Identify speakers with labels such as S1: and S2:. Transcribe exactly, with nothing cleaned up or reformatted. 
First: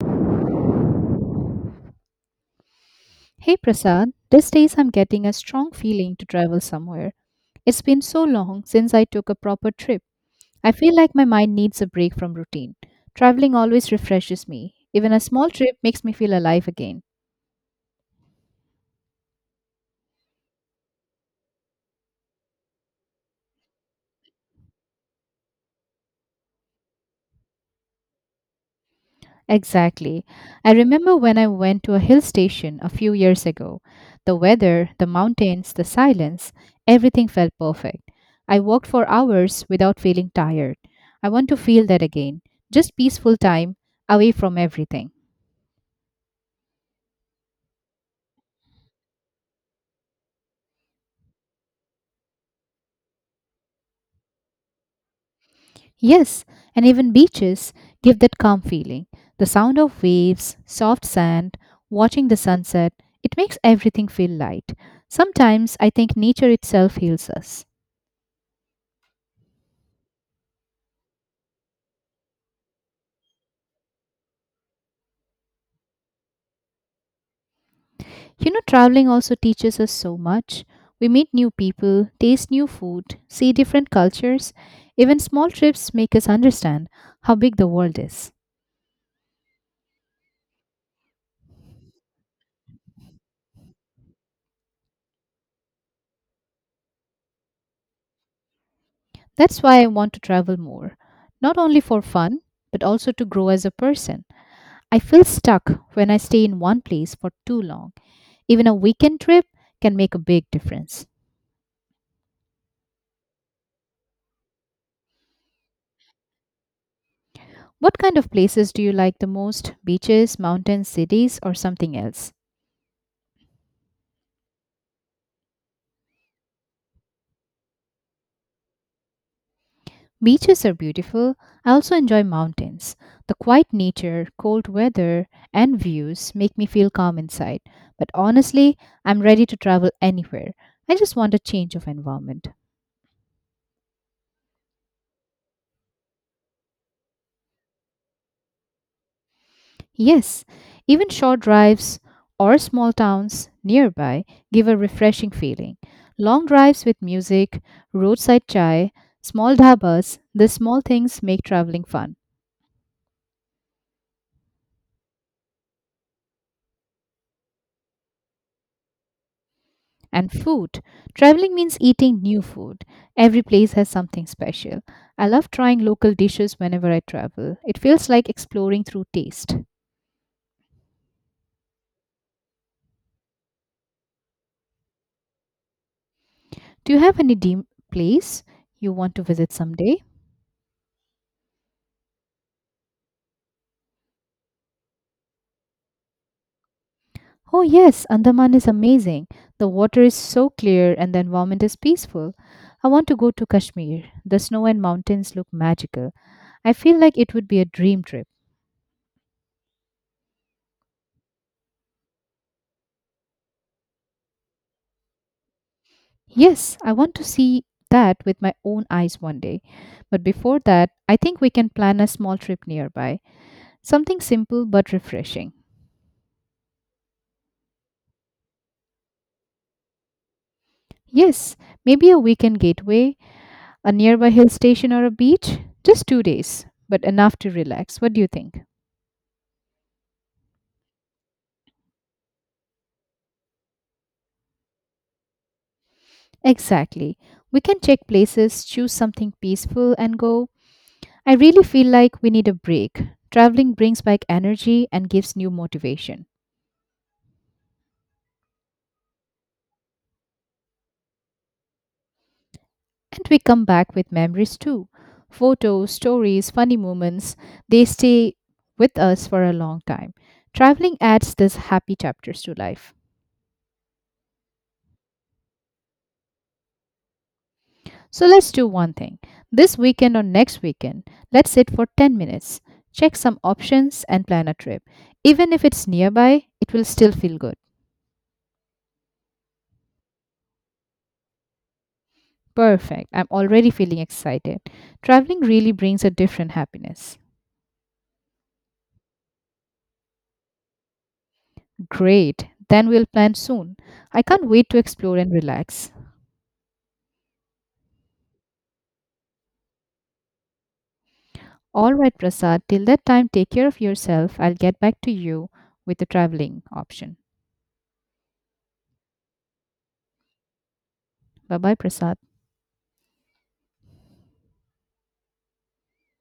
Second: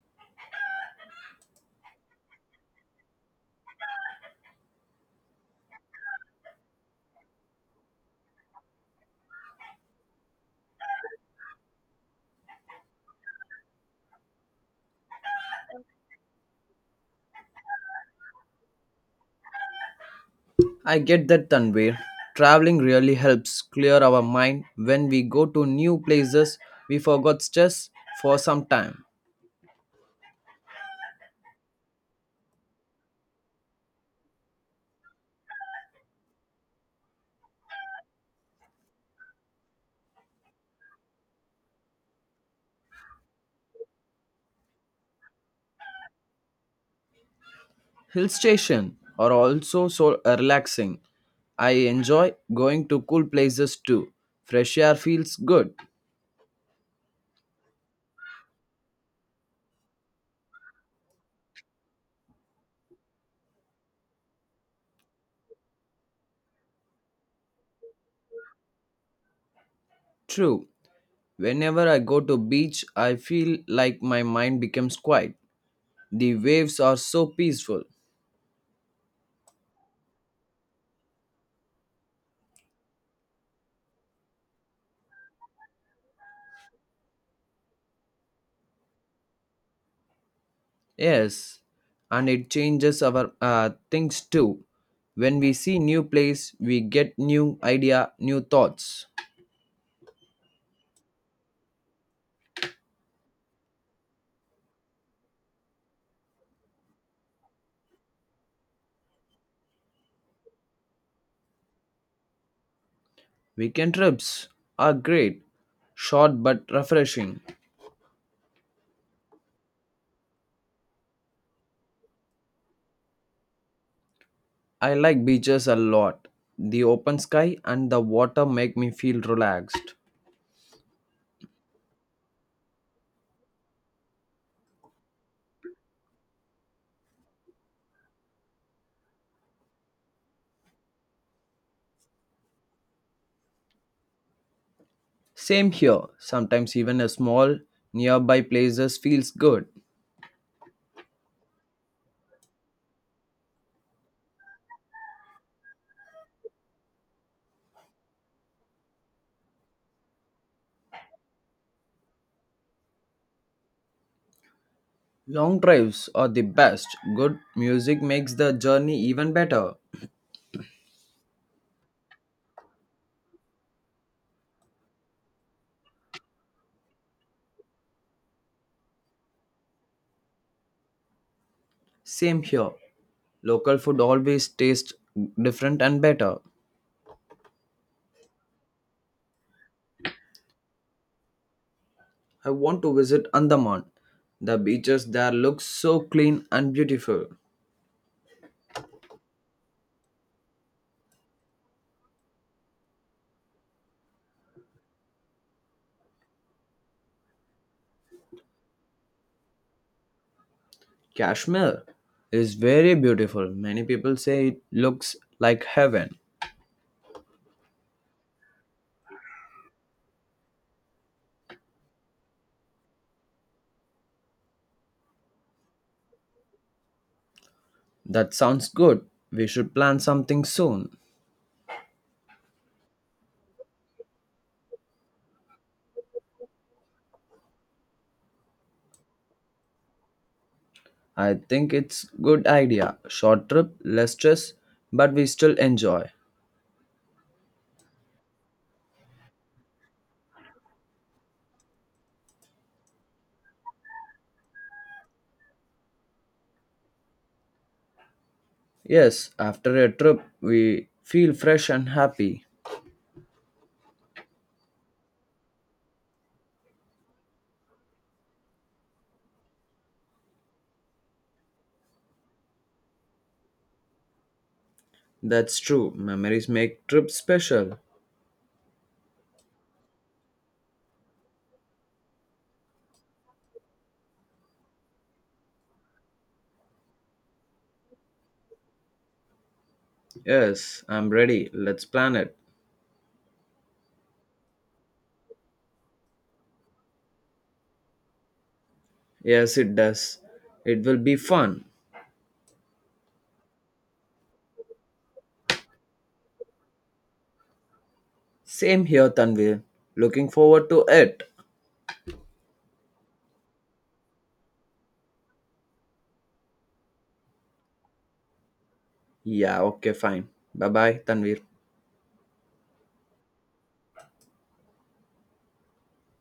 S1: Hey Prasad, these days I'm getting a strong feeling to travel somewhere. It's been so long since I took a proper trip. I feel like my mind needs a break from routine. Traveling always refreshes me. Even a small trip makes me feel alive again.
S2: I get that, Tanvir. Traveling really helps clear our mind. When we go to new places, we forgot stress for some time.
S1: Exactly. I remember when I went to a hill station a few years ago. The weather, the mountains, the silence, everything felt perfect. I walked for hours without feeling tired. I want to feel that again. Just peaceful time away from everything.
S2: Hill station are also so relaxing. I enjoy going to cool places too. Fresh air feels good.
S1: Yes, and even beaches give that calm feeling. The sound of waves, soft sand, watching the sunset, it makes everything feel light. Sometimes I think nature itself heals us.
S2: True. Whenever I go to beach, I feel like my mind becomes quiet. The waves are so peaceful.
S1: You know, traveling also teaches us so much. We meet new people, taste new food, see different cultures. Even small trips make us understand how big the world is.
S2: Yes, and it changes our uh, things too. When we see new place, we get new idea, new thoughts.
S1: That's why I want to travel more, not only for fun, but also to grow as a person. I feel stuck when I stay in one place for too long. Even a weekend trip can make a big difference.
S2: Weekend trips are great, short but refreshing.
S1: What kind of places do you like the most? Beaches, mountains, cities, or something else?
S2: I like beaches a lot. The open sky and the water make me feel relaxed.
S1: Beaches are beautiful. I also enjoy mountains. The quiet nature, cold weather, and views make me feel calm inside. But honestly, I'm ready to travel anywhere. I just want a change of environment.
S2: Same here. Sometimes even a small nearby places feels good.
S1: Yes, even short drives or small towns nearby give a refreshing feeling. Long drives with music, roadside chai, small dhabas, the small things make traveling fun.
S2: Long drives are the best. Good music makes the journey even better.
S1: And food. Traveling means eating new food. Every place has something special. I love trying local dishes whenever I travel. It feels like exploring through taste.
S2: Same here. Local food always tastes different and better.
S1: Do you have any dream place you want to visit someday?
S2: I want to visit Andaman. The beaches there look so clean and beautiful.
S1: Oh, yes, Andaman is amazing. The water is so clear and the environment is peaceful. I want to go to Kashmir. The snow and mountains look magical. I feel like it would be a dream trip.
S2: Kashmir is very beautiful. Many people say it looks like heaven.
S1: Yes, I want to see that with my own eyes one day. But before that, I think we can plan a small trip nearby. Something simple but refreshing.
S2: That sounds good. We should plan something soon.
S1: Yes, maybe a weekend getaway, a nearby hill station or a beach. Just two days, but enough to relax. What do you think?
S2: I think it's good idea. Short trip, less stress, but we still enjoy.
S1: Exactly. We can check places, choose something peaceful, and go. I really feel like we need a break. Traveling brings back energy and gives new motivation.
S2: Yes, after a trip we feel fresh and happy.
S1: And we come back with memories too, photos, stories, funny moments. They stay with us for a long time. Traveling adds these happy chapters to life.
S2: That's true. Memories make trips special.
S1: So let's do one thing. This weekend or next weekend, let's sit for ten minutes, check some options, and plan a trip. Even if it's nearby, it will still feel good.
S2: Yes, I'm ready. Let's plan it.
S1: Perfect. I'm already feeling excited. Traveling really brings a different happiness.
S2: Yes, it does. It will be fun.
S1: Great. Then we'll plan soon. I can't wait to explore and relax.
S2: Same here, Tanvir. Looking forward to it.
S1: All right, Prasad. Till that time, take care of yourself. I'll get back to you with the traveling option.
S2: Yeah, okay, fine. Bye bye, Tanvir.
S1: Bye bye, Prasad.